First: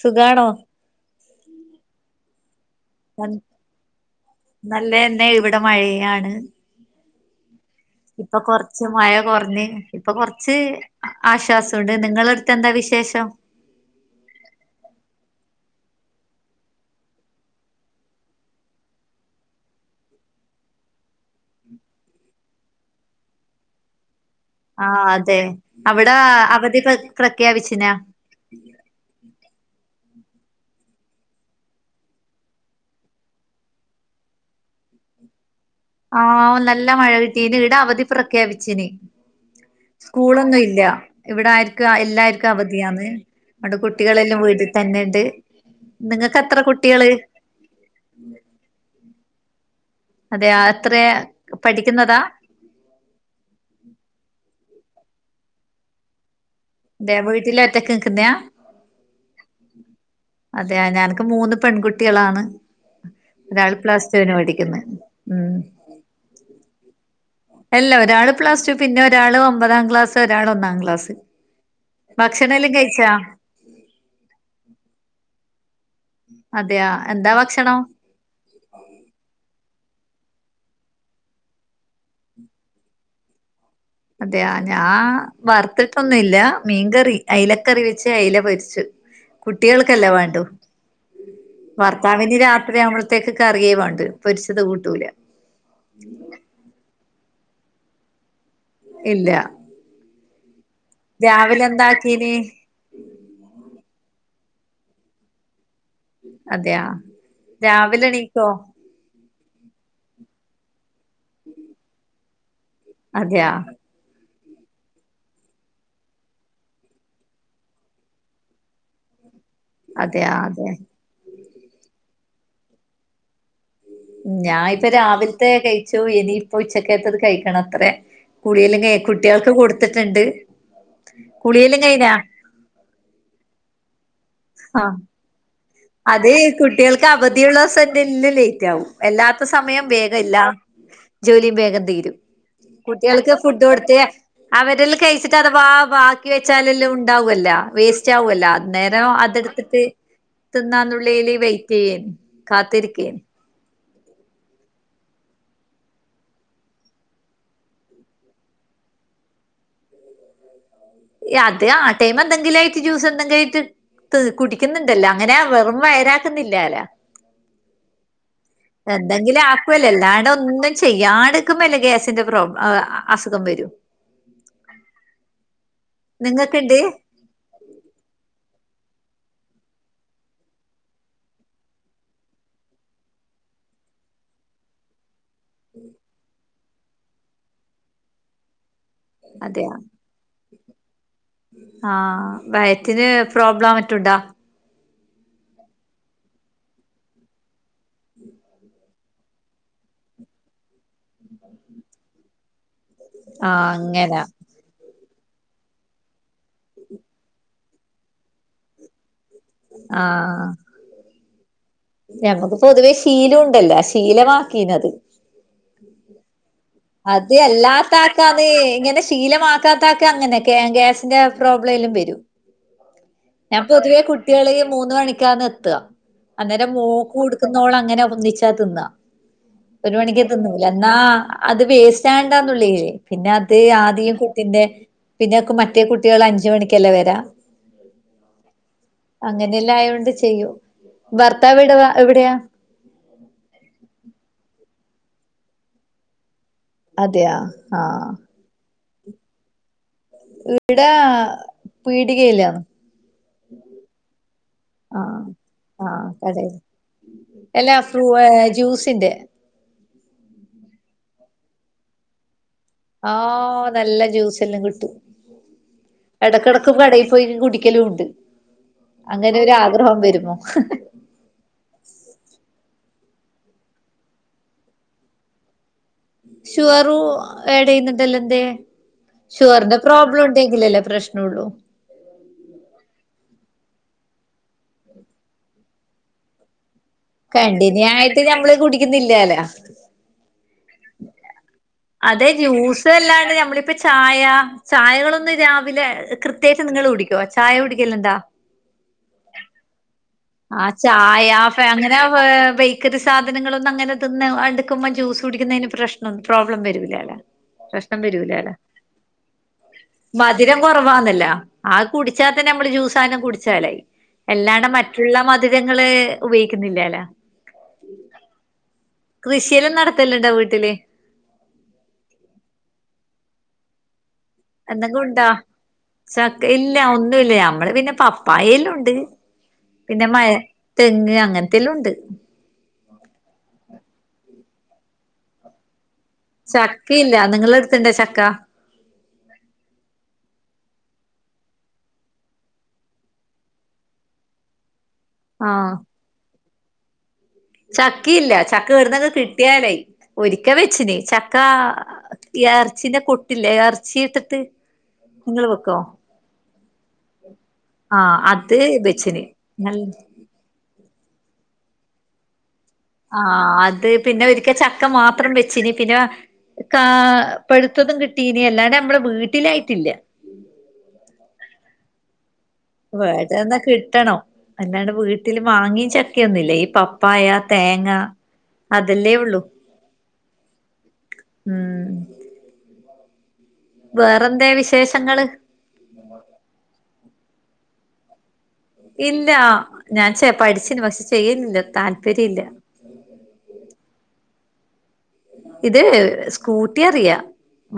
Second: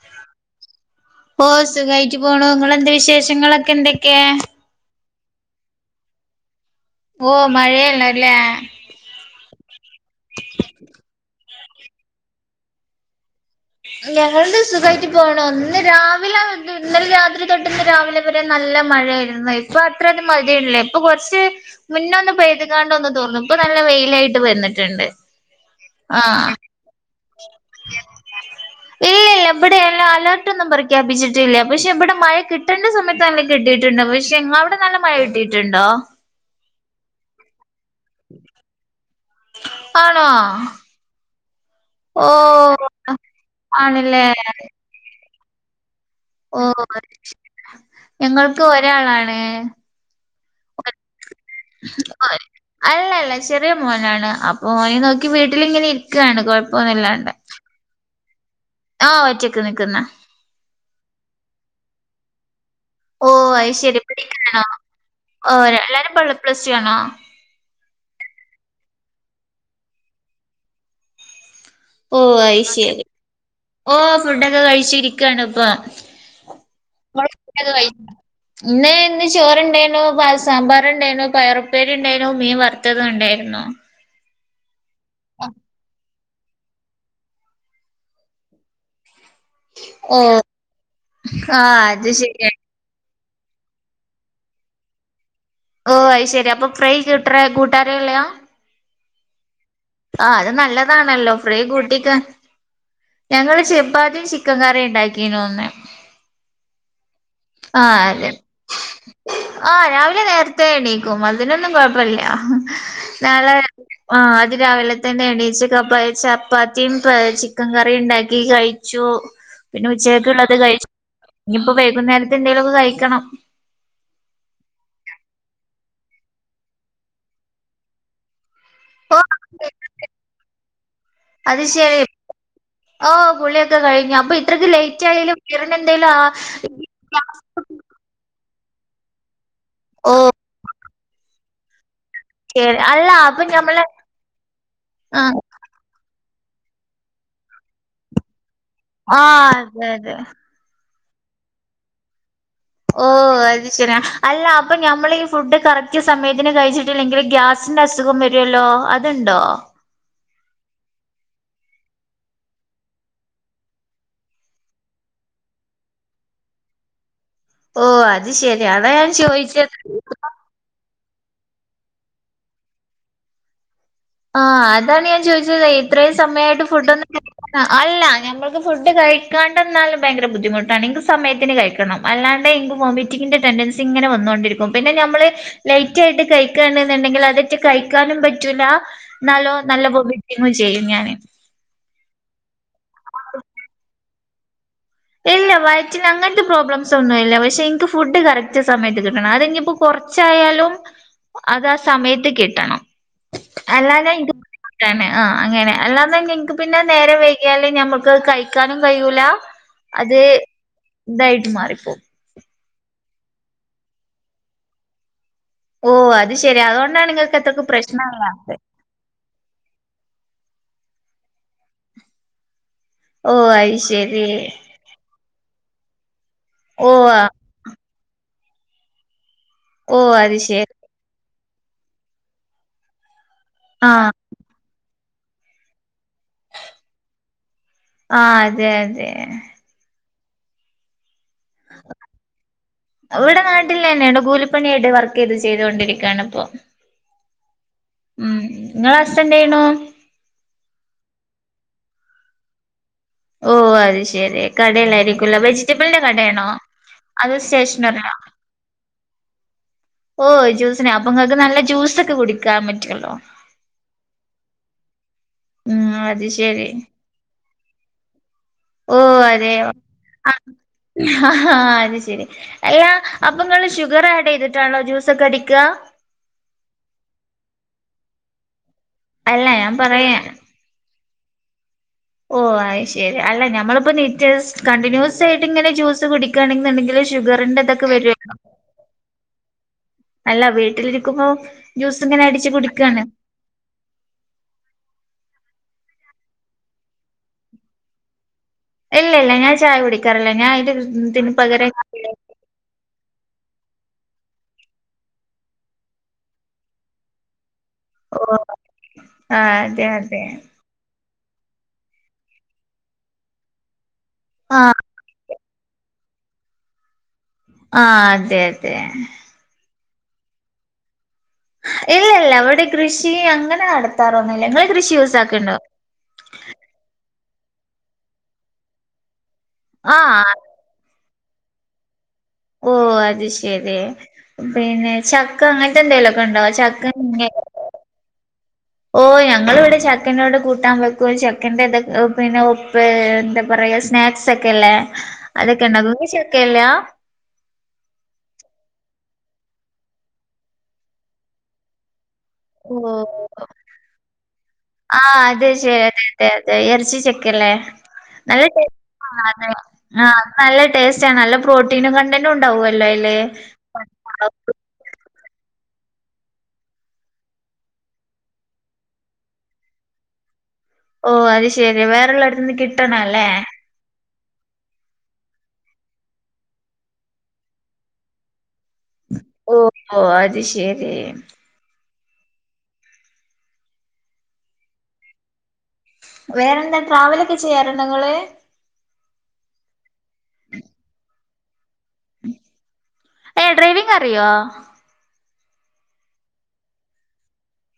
സുഖാണോ ഓ സുഖമായിട്ടു പോണു നിങ്ങളെന്ത വിശേഷങ്ങളൊക്കെ എന്തൊക്കെയാ? പി ഇവിടെ മഴയാണ്... ഓ മഴയല്ലല്ല ഇപ്പൊ കൊറച്ച് മഴ ഇപ്പൊ കൊറച്ച് ആശ്വാസംുണ്ട് നിങ്ങള അടുത്ത് എന്താ വിശേഷം ഞങ്ങളുടെ സുഖമായിട്ട് പോകണ ഒന്ന് രാവിലെ ഇന്നലെ രാത്രി തൊട്ടന്ന് രാവിലെ വരെ നല്ല നല്ല മഴ ഇപ്പഅത്ര മഴയില കുറച്ച് മുന്ന പെയ്താണ്ട തോന്ന നല്ല വെയിലായിട്ട് ആ വന്നിട്ടുണ്ട് അതെ അവിടെ ആഹ് അവധി പ്ര പ്രഖ്യാപിച്ചനാ ഇല്ല ഇല്ല ഇവിടെ അലർട്ടൊന്നും പ്രഖ്യാപിച്ചിട്ടില്ല പക്ഷെ ഇവിടെ മഴ കിട്ടേണ്ട സമയത്ത്ല്ല കിട്ടിട്ടുണ്ട് പക്ഷെ അവിടെല്ല ട്ട് ആഹ നല്ല മഴ കിട്ടിയന് ഇട അവധി പ്രഖ്യാപിച്ചിന് ആണോ സ്കൂളൊന്നും ഇല്ല ഇവിടായിരിക്കും ഓ എല്ലാക്കും അവധിയന്ന് നമ്മടെ ആണല്ലേ കുട്ടികളെല്ലാം വീട്ടിൽ തന്നെുണ്ട് ഓ ഞങ്ങക്ക് ഒരാളാണ് അതെ അത്രേ അല്ല അല്ല ചെറിയ മോനാണ് അപ്പൊ ഓനെ നോക്കി ട്ട് വീട്ടിലിങ്ങനെ ഇരിക്കണ് കൊഴ അതെ വീട്ടിലൊറ്റക്ക് നിക്കുന്ന ആ ഒറ്റക്ക് നിക്കുന്ന അതെയ ഞനക്ക് മൂന്ന് പെൺകുട്ടികളാണ് ഓ അത് ഒരാൾ ശരി പ്ലസ് ടു വിന് പഠിക്കാണോ പടിക്കുന്ന് ഓ ഉം എല്ലാരും പ്ലസ് ടു ആണോ അല്ല ഒരാള് പ്ലാസ് ടു പിന്നെ ഒരാള് ഒമ്പതാം ക്ലാസ് ഒരാൾ ഒന്നാം ക്ലാസ് ഓ ഭക്ഷണം ഐ എല്ലാം ശയെ കഴിച്ചാ ഓ ഫുഡൊക്കെ കഴിച്ച ഇരിക്കാണ് ഇപ്പൊ അതെയാ എന്താ ഭക്ഷണം [unintelligible] ഇന്ന ഇന്ന് ചോറണ്ട നോ പൽ സാമ്പാർണ്ടായിനോ പയറപ്പേരി ഉണ്ടായിനോ മീൻ വറുത്തത്ണ്ടായിരുന്നുോ അതെയ ഞാൻ വറത്തിട്ട് ന്നല്ല മീൻകറി അയലക്കറി വെച്ച് അയല പൊരിച്ചു കുട്ടികൾക്കല്ലേ ഓ വേണ്ടു ആ അത് ഭർത്താവിന് ശരി രാത്രി നമ്മൾ കുട്ട്യാക്ക് കറിയേ വേണ്ട് പൊരിച്ചത് കൂട്ടൂല ഓ അ ശെരി അപ്പൊ ഫ്രൈ കിട്ടറ കൂട്ടാര ല്ലെയ ഇല്ല ആ അത് നല്ലതാണല്ലോ ഫ്രൈ രാവിലെ കൂട്ടിക്ക എന്താക്കീന് ഞങ്ങള് ചെപ്പാത്തി യും ചിക്കൻ കറിയും ഉണ്ടാക്കീനു ഒന്നേ അതെയ രാവിലെ എണീക്കോ? ആ രാവിലെ നേരത്തെ എണീക്കും അതിനൊന്നും കൊഴപ്പല്ല അതെയാ നളെ ആ അ രാവിലെ തന്നെ എണീച്ച കപ്പ ചപ്പാത്തിയും ചിക്കൻ കറിയും ഉണ്ടാക്കി കഴിച്ചു പിന്നെ അതെയാ ഉച്ചക്കള്ളത് അതെ കഴിച്ച ഇനിയിപ്പോ വൈകുന്നേരത്തെ എന്തെങ്കിലൊക്കെ കഴിക്കണം ഞാനിപ്പ രാവിലത്തെ കഴിച്ചു ഇനി ഇപ്പൊ ഉച്ചക്കത്തത് കഴിക്കണ അത്രേ കുടിയെ [unintelligible] ഓ കുട്ടികൾക്ക് കൊടുത്തിട്ടുണ്ട് അത് കുളിയെല്ലാം ശരി കഴിഞ്ഞാ ഓ കുളിയൊക്കെ കഴിഞ്ഞു അപ്പൊ ഇത്രക്ക് ആഹ് ലേറ്റ് ആയാലും എന്തേലും ആ അത് കുട്ടികൾക്ക് അവധിയുള്ള ദിസം ന്റെ ല്ലാം ലേറ്റ് ആകും എല്ലാ ഇപ്പൊ സമയം ഓ വേഗം ഇല്ല ജോലിയും വേഗം തീരും ശരി അല്ല കുട്ടികൾക്ക് അപ്പൊ ഫുഡ് ഞമ്മള് കൊടുത്ത് അവരെല് കഴിച്ചിട്ട് ആഹ് അത വാ ബാ ക്ക വെച്ചാലെല്ലാം ഉണ്ടാവൊല്ലോ വേസ്റ്റ് ആവോല്ലോ അന്നരം ആഹ് അതെടുത്തിട്ട് അതെ അതെ നന്നുള്ളയില് വെയിറ്റ് ചെയ്യേൻ ഓ കാത്തിരിക്കേന് [unintelligible] അല്ല അപ്പ നമ്മളീ ഫുഡ് കറക്റ്റ് സമയത്തിന് കഴിച്ചിട്ടില്ലെങ്കിൽ ഗ്യാസിന്റെ അസുഖം വരുല്ലോ ഓ അതുണ്ടോ അത് ആ ടൈം എന്തെങ്കിലും ആയിട്ട് ജ്യൂസ് എന്തെങ്കിലും ആയിട്ട് കുടിക്കുന്നുണ്ടല്ലോ അങ്ങനെ വെറും വയരാക്കുന്നില്ലലോ ഓ അത് ശരി അതാ ഞാൻ എന്തെങ്കിലും ചോദിച്ചത് ആക്കല്ലോ എല്ലാട ഒന്നും ചെയ്യാൻ എടുക്കുമല്ലേ ഗ്യാസിന്റെ പ്രോബ് അസുഖം വരും ആ അതാണ് ഞാൻ ചോദിച്ചത് ഇത്രയും സമയായിട്ട് നിങ്ങക്ക്ണ്ട് ഫുഡ് ഒന്നും ക അല്ല ഞമ്മക്ക് ഫു്ഡ് കഴിക്കാണ്ടന്നാലും ഭയങ്കര ബുദ്ധിമുട്ടാണ് ക്ക് സമയത്തിന് കഴിക്കണം അല്ലാണ്ടെ ഇൻക്ക് വൊമെറ്റിംഗിന്റെ ടെൻടെൻ സി ഇങ്ങനെവന്നോണ്ടിരിക്കും പിന്നെ നമ്മള് ലൈറ്റ് ആയിട്ട് കഴിക്കണ എന്നുണ്ടെങ്കിൽ അതൊട്ട് കഴിക്കാനും പറ്റൂല എന്നാലോ അതെയോ നല്ല വോമിറ്റിങ്ങും ചെയ്യും ഞാന് ആ വയറ്റില് പ്രോബ്ലം മറ്റുണ്ടാ? ഏ വയറ്റിന് അങ്ങനത്തെ പ്രോബ്ലംസ് ഒന്നും ഇല്ല പക്ഷെ ഇൻക്ക് ഫുഡ് കറക്റ്റ് സമയത്ത് കിട്ടണം അത് ഇനിപ്പോ കുറച്ചായാല അത് സമയത്ത് കിട്ടണം ആഹ് അല്ലാ അങ്ങനെ [inaudible] ആ അങ്ങനെ അല്ലാത നിങ്ങക്ക് പിന്നെ നേരെ വൈകിയല് ഞമ്മക്ക് കഴിക്കാനും കഴൂല ആഹ് അതെതായിട്ട് മാറും ഞമ്മക്ക് പൊതുവേ ശീലം ഉണ്ടല്ലോ ശീലമാക്കീനത് ഓ അത് ശെരി അതൊണ്ട് അത് അല്ലാത്താക്ക അത് ഇങ്ങനെ ശീലമാക്കാത്താക്കാ അങ്ങനെ തെക്കെ ഗ്യാസിന്റെ പ്രോബ്ലം എല്ലും വരും ഓ ഞാൻ അത് പൊതുവേ ശരി കുട്ടികള് ഇ മൂന്ന് മണിക്കാന്ന് എത്ത ത അന്നേരം ഓ മോക്ക് ആ കൊടുക്കുന്നവോള അങ്ങനെ ഒന്നിച്ചാ തിന്ന ഒരു ഓ മണിക്ക് അത് എത്തന്നല ശരി എന്നാ അത് വേസ്റ്റ്ണ്ടന്നുള്ളീേ പിന്നെ അത് ആ ആദ്യം കുട്ടിന്റെ പിന്നെ മറ്റേ കുട്ടികൾ അഞ്ച മണിക്കല്ലേ വരാം ആ അതെ അതെ ചെയ്യോ ഇവിടെ നാട്ടിലന്നെയണ് വിടെ കൂ ലിപ്പണി ആയിട്ട് വർ, ഇത് ചെയ്തൊണ്ടിരിക്കയാണ് ഇപ്പൊ അതെയാ ആഹ് ഉം നിങ്ങള ഹസ്സ് ന്തചെയ്യണു ഇവിടാ പീടികയിലാണ് ഓ അത് ശെരി ആഹ് കടല്ലായിരിക്കുംല വെജിറ്റബിളിന്റെ ആഹ് കടയാണോ കടയില് അത് എല്ലാ സ്റ്റേഷനറി ഫ്രൂ ജ്യൂസിന്റെ ഓ ജൂസിനെ അപ്പങ്ങൾക്ക് അത് നല്ല ജ്യൂസ ഒക്കെ കുടിക്കും ആ നല്ല ജ്യൂസ്ല്ലാം കിട്ടും ഉം അത് ശരി ഇടക്കിടക്ക് കടയിൽ പോയി കുടിക്ക ഒരിക്കലും ഉണ്ട് ഓ അങ്ങനെ ഒരു അതെ ആഗ്രഹം വരുമോ അത ശരി അല്ല അപ്പൊ നിങ്ങൾ ഷുഗർ ആഡ് ചെയ്തിട്ടാണോ ജ്യൂസ ഒക്കെ അടിക്കുക ഷുറു ടെ ചെയ്യുന്നുണ്ടല്ല എന്തേ അല്ല ഞാൻ ഷുഗറിന്റെ പറയാ പ്രോബ്ലം ഉണ്ടെങ്കിലല്ലേ പ്രശ്നമ ഉള്ളൂ ഓ അ ശരി അല്ല ഞമ്മളിപ്പോ നറ്റ് കണ്ടിന്യൂസ് ആയിട്ട് ഇങ്ങനെ ജ്യൂസ് കുടിക്കുകയാണെുണ്ടെങ്ക കണ്ടന് ആായിട്ട് നഞമ്മള് കുടിക്കുന്നില്ലാലോ അല്ല വീട്ടിലിരിക്കുമ്പോ ജ്യൂസ് ഇങ്ങനെ അതെ അടിച്ച് ജ്യൂസ് കുടിക്കാണ് എല്ലാണ്ട് നമ്മളിപ്പ ചായ ചായ ങ്ങൾ കൊന്ന് രാവിലെ കൃത്യമായിട്ട് നിങ്ങള്ൾ കുടിക്കോ ചായ കുടിക്കല്ല എന്താ ഇല്ല ഇല്ല ഞാൻ ചായ കുടി ആ ചായഫ അങ്ങനെ ബേക്കറി സാധനങ്ങളൊന്ന അങ്ങനെ തിന്ന് അടുക്കുമ്പോം ജ്യൂസ് കുടിക്കുന്നതിന് പ്രശ്നം പ്രോബ്ലം വരൂല്ലല്ലെ പ്രഷ്നം ഓ വരൂലല്ല ആഹ് അതെ അതെ മധുരം കൊറവാന്നല്ലേ ആ കുടിച്ചാൽ തന്നെ നമ്മള് ജ്യൂസാനം കുടിച്ചാലായി എല്ലാണ്ട് ആഹ് മറ്റ വള്ള മധുരങ്ങള് ഉപയോഗിക്കുന്നില്ല അല്ല ആ അതെ അതെ ല്ലണ്ടോ വീട്ടില് ഇല്ല ഇല്ല അവിടെ കൃഷി അങ്ങനെ നട നടത്താറൊന്നുമില്ല നിങ്ങൾ കൃഷി എന്തെങ്കും യൂസ് ആക്കണ്ടോ ഞമ്മള് പിന്നെ പപ്പായ എല്ലാണ്ട് പിന്നെ മഴ ആഹ് തെങ് അങ്ങനത്തെല്ലാം ഉണ്ട് ഓ അത് ശെരി പിന്നെ ചക്കങ്ങ ചക്ക എന്തെലുംക്കെ ഉണ്ടാവോ ചക്ക ചക്കയില്ല ഇങ്ങ നിങ്ങള എടുത്തണ്ടോ ചക്ക ഓ ഞങ്ങൾ ഇവിടെ ചക്കനോട് കൂട്ടാൻ വെക്കും ചക്കൻന്റെ ഇതൊക്കെ പിന്നെ ഉപ്പ് എന്താ പറയാ സ്നാക്സ് ഒക്കെല്ലേ ആഹ് അതൊക്കെണ്ട ഇങ്ങ് ചേർക്കെല്ല ചക്കയില്ല ചക്ക കേടുന്ന കിട്ടിയാലേ ഒരിക്ക വെച്ചന് ചക്കാ ഓ ഇറച്ചീന്റെ കൊട്ടില്ലേ ഇറച്ചി ഇട്ടിട്ട് ആ അത നിങ്ങള് വെക്കോ ശരി അതെ അതെ അതെ ഇറച്ചി ചെക്കല്ലേ ആഹ് നല്ല അത് ടേസ്റ്റ് വെച്ചിന് അത നല്ല ആ നല്ല ടേസ്റ്റ് നല്ല പ്രോട്ടീനും കണ്ടന്റും ഉണ്ടാവുവല്ലോ അയില്. ആ അത് പിന്നെ ഒരിക്കൽ ചക്ക മാത്രം വെച്ചിന് പിന്നെ കാ പെഴുത്തതും കിട്ടീന അല്ലാണ്ട് നമ്മുടെ വീട്ടിലായിട്ടില്ല ഓ അത് ശരി വറെ എള്ളായിടത്ത വേട്ടന്നാ കിട്ടണോ അല്ലാണ്ട് വീട്ടില് വാങ്ങിയ ചക്കൊന്നുംല്ല ഈ പപ്പായ തേങ്ങ അതല്ലേ ഉള്ളൂ ഓഹ് ഓഹ് അത് ശെരി. ഉം വേറ എന്താ വിശേഷങ്ങള് വേറെന്താ ട്രാവലൊക്കെ ചെയ്യാറുണ്ടോ ഇങ്ങള് ഇല്ല ഞാൻ ചെ പഠിച്ചിന് പക്ഷെ ചെയ്യുന്നില്ലാ താല്പര്യ ഇല്ല ഏഹ് ഡ്രൈവിംഗ് അറിയോ? ഇത് സ്കൂട്ടി അറിയാ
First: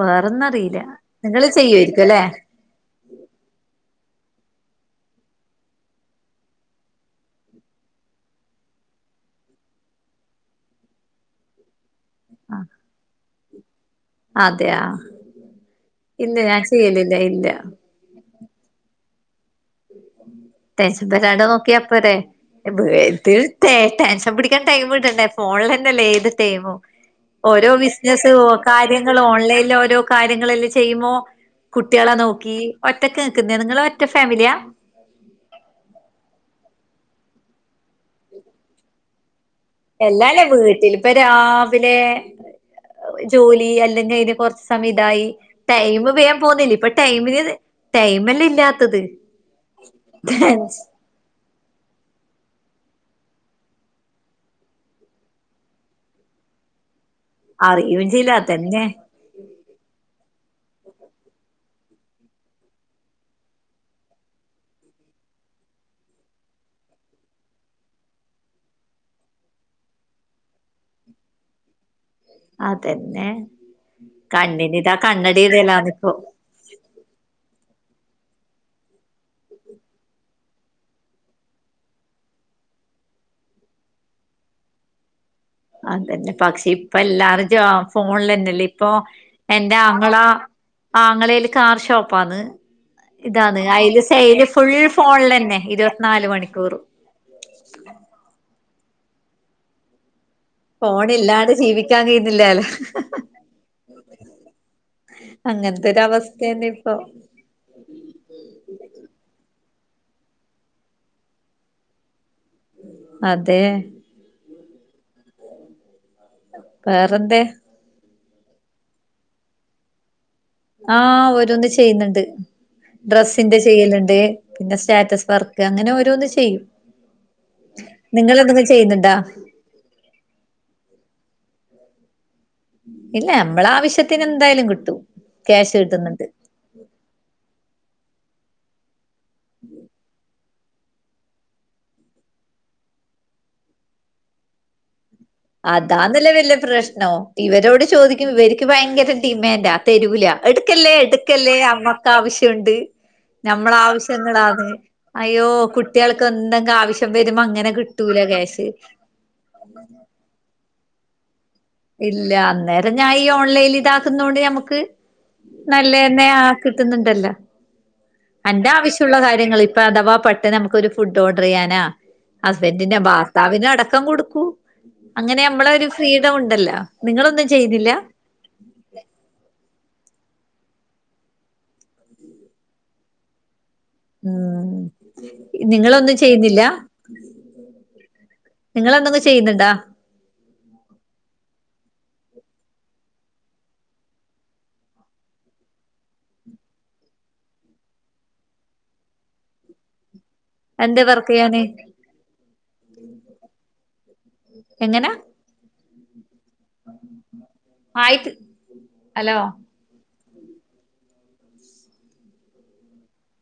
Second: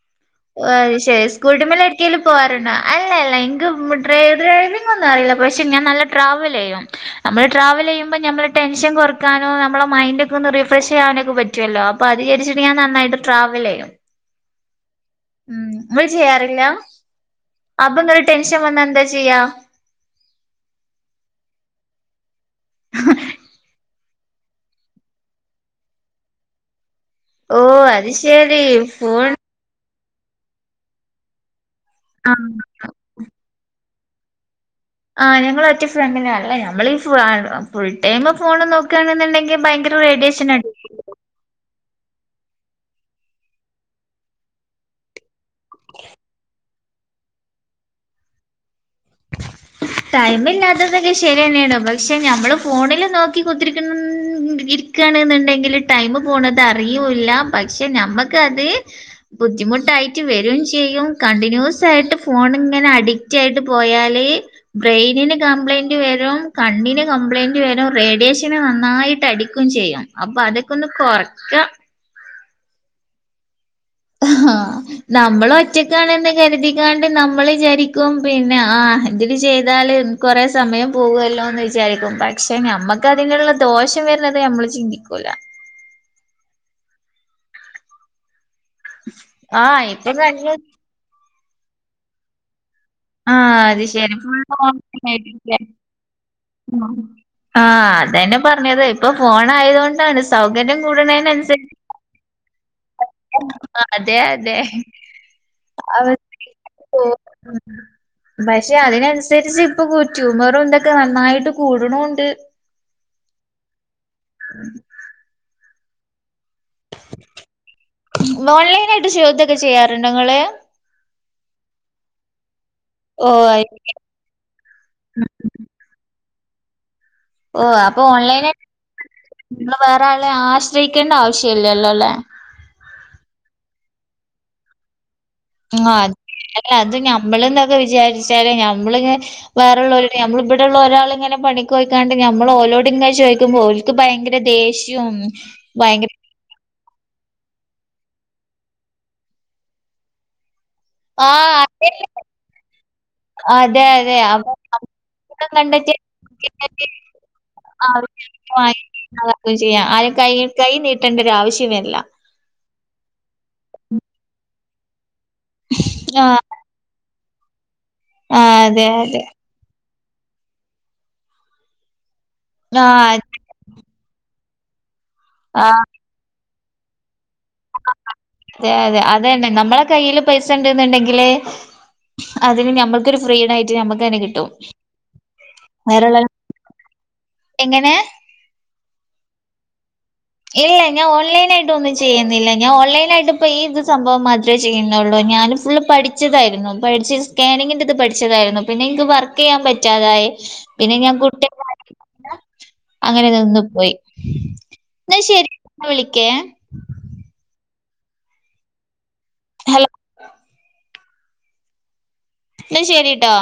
വേറൊന്നും അറിയില്ല ശരി നിങ്ങള് സ്കൂട്ടി മേല ചെയ്യുവായിരിക്കും എടക്കും അല്ലെ പോവാറുണ്ടോ അല്ല അല്ല എങ്ക ഡ്രൈവർ [unintelligible] അല്ല പക്ഷെ ഞാൻ നല്ല ട്രാവൽ ചെയ്യും നമ്മള് ട്രാവൽ ചെയ്യുമ്പോ ഞമ്മൾ ടെൻഷൻ കൊറക്കാനോ ന [unintelligible] മൈന്റെക്കെ ഒന്ന് റീഫ്രഷ് ചെയ്യാനൊക്കെ പറ്റുവല്ലോ അപ്പൊ അത് വിചാരിച്ചിട്ട് ഞാൻ നന്നായിട്ട് ട്രാവൽ ചെയ്യും അതെ ആ ഉം ഇങ്ങൾ ചെയ്യാറില്ല ഇല്ല അപ്പൊന്നൊരു ടെൻഷൻ വന്ന എന്താ ചെയ്യാ ടെൻഷൻ തരാണ്ട് നോക്കിയാ പോരെ [unintelligible] ടെൻഷൻ പിടിക്കാൻ ടൈം കിട്ടണ്ടേ ഫോണിലഞ്ഞല്ലേ ഏത് ടൈമും ഓ ഓരോ അത് ബിസിനസ്സ് ഓ ശരി കാര്യങ്ങൾ ഫോൺ ഓൺലൈനിൽ ഓരോ കാര്യങ്ങളെല്ലാം ചെയ്യുമ്പോ കുട്ടികളെ ആഹ് നോക്കി ഒറ്റക്ക് നിക്കുന്നത്. നിങ്ങള് ഒറ്റ ഫാമിലിയാ ആ ഞങ്ങള് ഒറ്റ ഫാമിലിയാണ്. അല്ല നമ്മളീ ഫു ഫുൾ ടൈം ഫോൺ നോക്കണെന്നുണ്ടെങ്കിൽ എല്ലാല്ലേ വീട്ടിൽ ഇപ്പൊ രാവിലെ ജോലി അല്ലെങ്കിൽ അതിന് കൊറച്ചു സമയം ഇതായി ടൈം വേഗം പോന്നില്ലേ ഇപ്പൊ ടൈമിന് ടൈംമന്നേ ഇല്ല ടൈംമില്ലാത്തതൊക്കെ ശെ [unintelligible] പക്ഷെ നമ്മള് ഫോണില് നോക്കി കുത്തിരി ഇരിക്കാണ് എന്നുണ്ടെങ്കില് ടൈമ് പോ [unintelligible] അറിയൂല്ല പക്ഷെ അറിയും ചെയ്യില്ല നമ്മുക്കത് അതന്നെ ബുദ്ധിമുട്ടായി ട്ട് വരും ചെയ്യും കണ്ടിന്യൂസായിട്ട് ഫോൺ ഇങ്ങന അഡിക്റ്റായിട്ട് പോയാല് ബ്രെയിനിന് കംപ്ലയിന്റ് വരും കണ്ണിന് കംപ്ലയിന്റ് വരും റേഡിയേഷന് നന്നായിട്ട് അടിക്കും ചെയ്യും. അപ്പൊ അതൊക്കെ ഒന്ന് കൊറക്ക അതന്നെ ആഹ് കണ്ണിന് ഇതാ കണ്ണട നമ്മൾ ഇടലാണിപ്പോ ഒറ്റക്കാണെന്ന് കരുതിക്കാണ്ട് നമ്മൾ വിചാരി ക്കും പിന്നെ ആ ഇതിനു ചെയ്താല് കൊറെ സമയം പോകല്ലോന്ന് വിചാരിക്കും പക്ഷെ നം മ്മക് അതിനുള്ള ദോഷം വരുന്നത് നമ്മള് ചിന്തിക്കൂല അതന്നെ പക്ഷെ ഇപ്പ എല്ലാരും ജ ഫോണിൽ തന്നല്ലേ ഇപ്പൊ എന്റെ ആഹ് ഇപ്പൊ ആങ്ങള കണ്ണ് ആങ്ങളയില് കാർ ഷോപ്പാന്ന് ആഹ് ഇതാണ് അത് അതിൽ ശരി സെയിൽ ഫുൾ ഫോണിൽ തന്നെ ഇരുപത്തിനാല് മണി ആ ആഹ് അതന്നെ പറഞ്ഞത് ഇപ്പൊ ഫോൺ ആയതു കൊണ്ടാണ് സൗകര്യം കൂടുണെന് ഫോണില്ലാണ്ട് അനുസരിച്ചു ജീവിക്കാൻ കഴിയുന്നില്ലാലോ [unintelligible] ആ അതെ അതെ അങ്ങനത്തെൊരു അവസ്ഥ. അവസ്ഥയന്നെ ഇപ്പൊ പക്ഷെ അതിനനുസരിച്ച് ഇപ്പൊ ട്യൂമറും എന്തൊക്കെ നന്നായിട്ട് കൂടണുണ്ട് അതെ വേറെന്തെ ഓൺലൈനായിട്ട് [unintelligible] ചെയ്യാറുണ്ടൊ ങ്ങള് ആഹ് ഓരോന്ന് ചെയ്യുന്നുണ്ട് ഓ ഡ്രെസ്സിന്റെ ആയി ചെയ്യലുണ്ട് പിന്നെ സ്റ്റാറ്റസ് വർക്ക് അങ്ങനെ ഓരോന്ന് ചെയ്യും ഓ അപ്പൊ ഓൺലൈനായി നിങ്ങളെന്തെങ്കിലും ചെയ്യുന്നുണ്ടാ [unintelligible] വേറെ ആളെ ആശ്രയിക്കേണ്ട ആവശ്യ ഇല്ലല്ലോ ല്ലേ ഇല്ല നമ്മള ആവശ്യത്തിന് എന്തായാലും കിട്ടും ക്യാഷ് ആഹ് കിട്ടുന്നുണ്ട് അല്ല അത് ഞമ്മള് എന്നൊക്കെ വിചാരിച്ചാല് ഞമ്മള് [unintelligible] വേറ ഉള്ളവരുടെ നമ്മള ഇപ്പ [unintelligible] [unintelligible] ഒരാള് ഇങ്ങനെ പണിക്കൊയ്ക്കാണ്ട് നമ്മള് ഓലോട് ഇങ്ങനെ ചോദിക്കുമ്പോ ഓൽക്ക് ഭയങ്കര ദേഷ്യവും അതാന്നല്ലെ വല്യ പ്രശ് [unintelligible] ഇവരോട് ചോദിക്കും ഇവർക്ക് ഭയങ്കര ഡിമാൻഡാ തെരുല എടു [unintelligible] ആ എടുക്കല്ലേ അതെ അമ്മക്ക് ആവശ്യണ്ട് നമ്മള അതെ അതെ അപ്പൊ ആവശ്യങ്ങളാന്ന് അയ്യോ കണ്ടെത്തി കുട്ട്യോള്ക്ക് ന്തെങ്ക ആവശ്യം വരുമ അങ്ങനെ ആ കിട്ടൂൽ ചെയ്യ ആരേം കയ്യ് കയ് നീട്ടേണ്ടര ആവശ്യ ഇല്ല അന്നേരം ഞാ ഈ ഓൺലൈല് ഇതാക്കുന്നോണ്ട് നമ്മക്ക് നല്ലെന്നെ ആ കിട്ടുന്നുണ്ടല്ല ആ അന്റെ അതെ ആവശ്യള്ള അതെ കാര്യങ്ങള് [unintelligible] അഥവാ പെട്ടെന്ന് നമുക്കൊരു ഫുഡ് ഓർഡർ ചെയ്യാനാ ഹസ്ബൻറിന്റെ ആ [unintelligible] ഭാർത്താവിന്റെ. അവട ക്കം കൊടുക്കൂ അങ്ങനെ അമ്മളെ ആഹ് ഒരു ഫ്രീഡം ഉണ്ടല്ലോ. നിങ്ങളൊ അതെ അതെ അതന്നെ നമ്മളെ കയ്യില് പൈസണ്ട്ന്ന്ണ്ടെങ്കില് അതിന് ന മ്മക്കൊരു ഫ്രീഡായിട്ട് നമ്മക്കന്നെ കിട്ടും. നിങ്ങളൊന്നുംചെയ്യുന്നില്ല വേറെള്ള എങ്ങനെ നിങ്ങെളെന്തെന്ന് ചെയ്യുന്ന്ണ്ടാ ഏല്ല. ഞാൻ ഓൺലൈനായിട്ടൊന്ന് ചെയ്യ്ന്നില്ല. ഞാൻ ഓൺലൈനായിട്ട്പ്പ ഈ, ഇത് സംഭവം മാത്രേ ചെയ്യ്ന്നുള്ളൂ. ഞാൻ ഫുള്ള് പഠിച്ചതായിരുന്നു. പ പഠിച്ച് സ്കാനിങ്ങിൻ്റെ ഇത് പഠിച്ചതായിര്ന്നു. പിന്നെ ഇൻക്ക് വർക്കെയ്യാൻ പറ്റാതായി. പിന്നെ എന്തേ. ഞാൻ വർക്കെയ്യാഞ്ഞേ? കുട്ടികളായി അങ്ങനെ നിന്ന് പോയി. ന്നാ ശരി ങ്ങളെ വിളിക്കേ ആയിത്ത് അലോ ഹലോ ന്നാ ശരിട്ടോ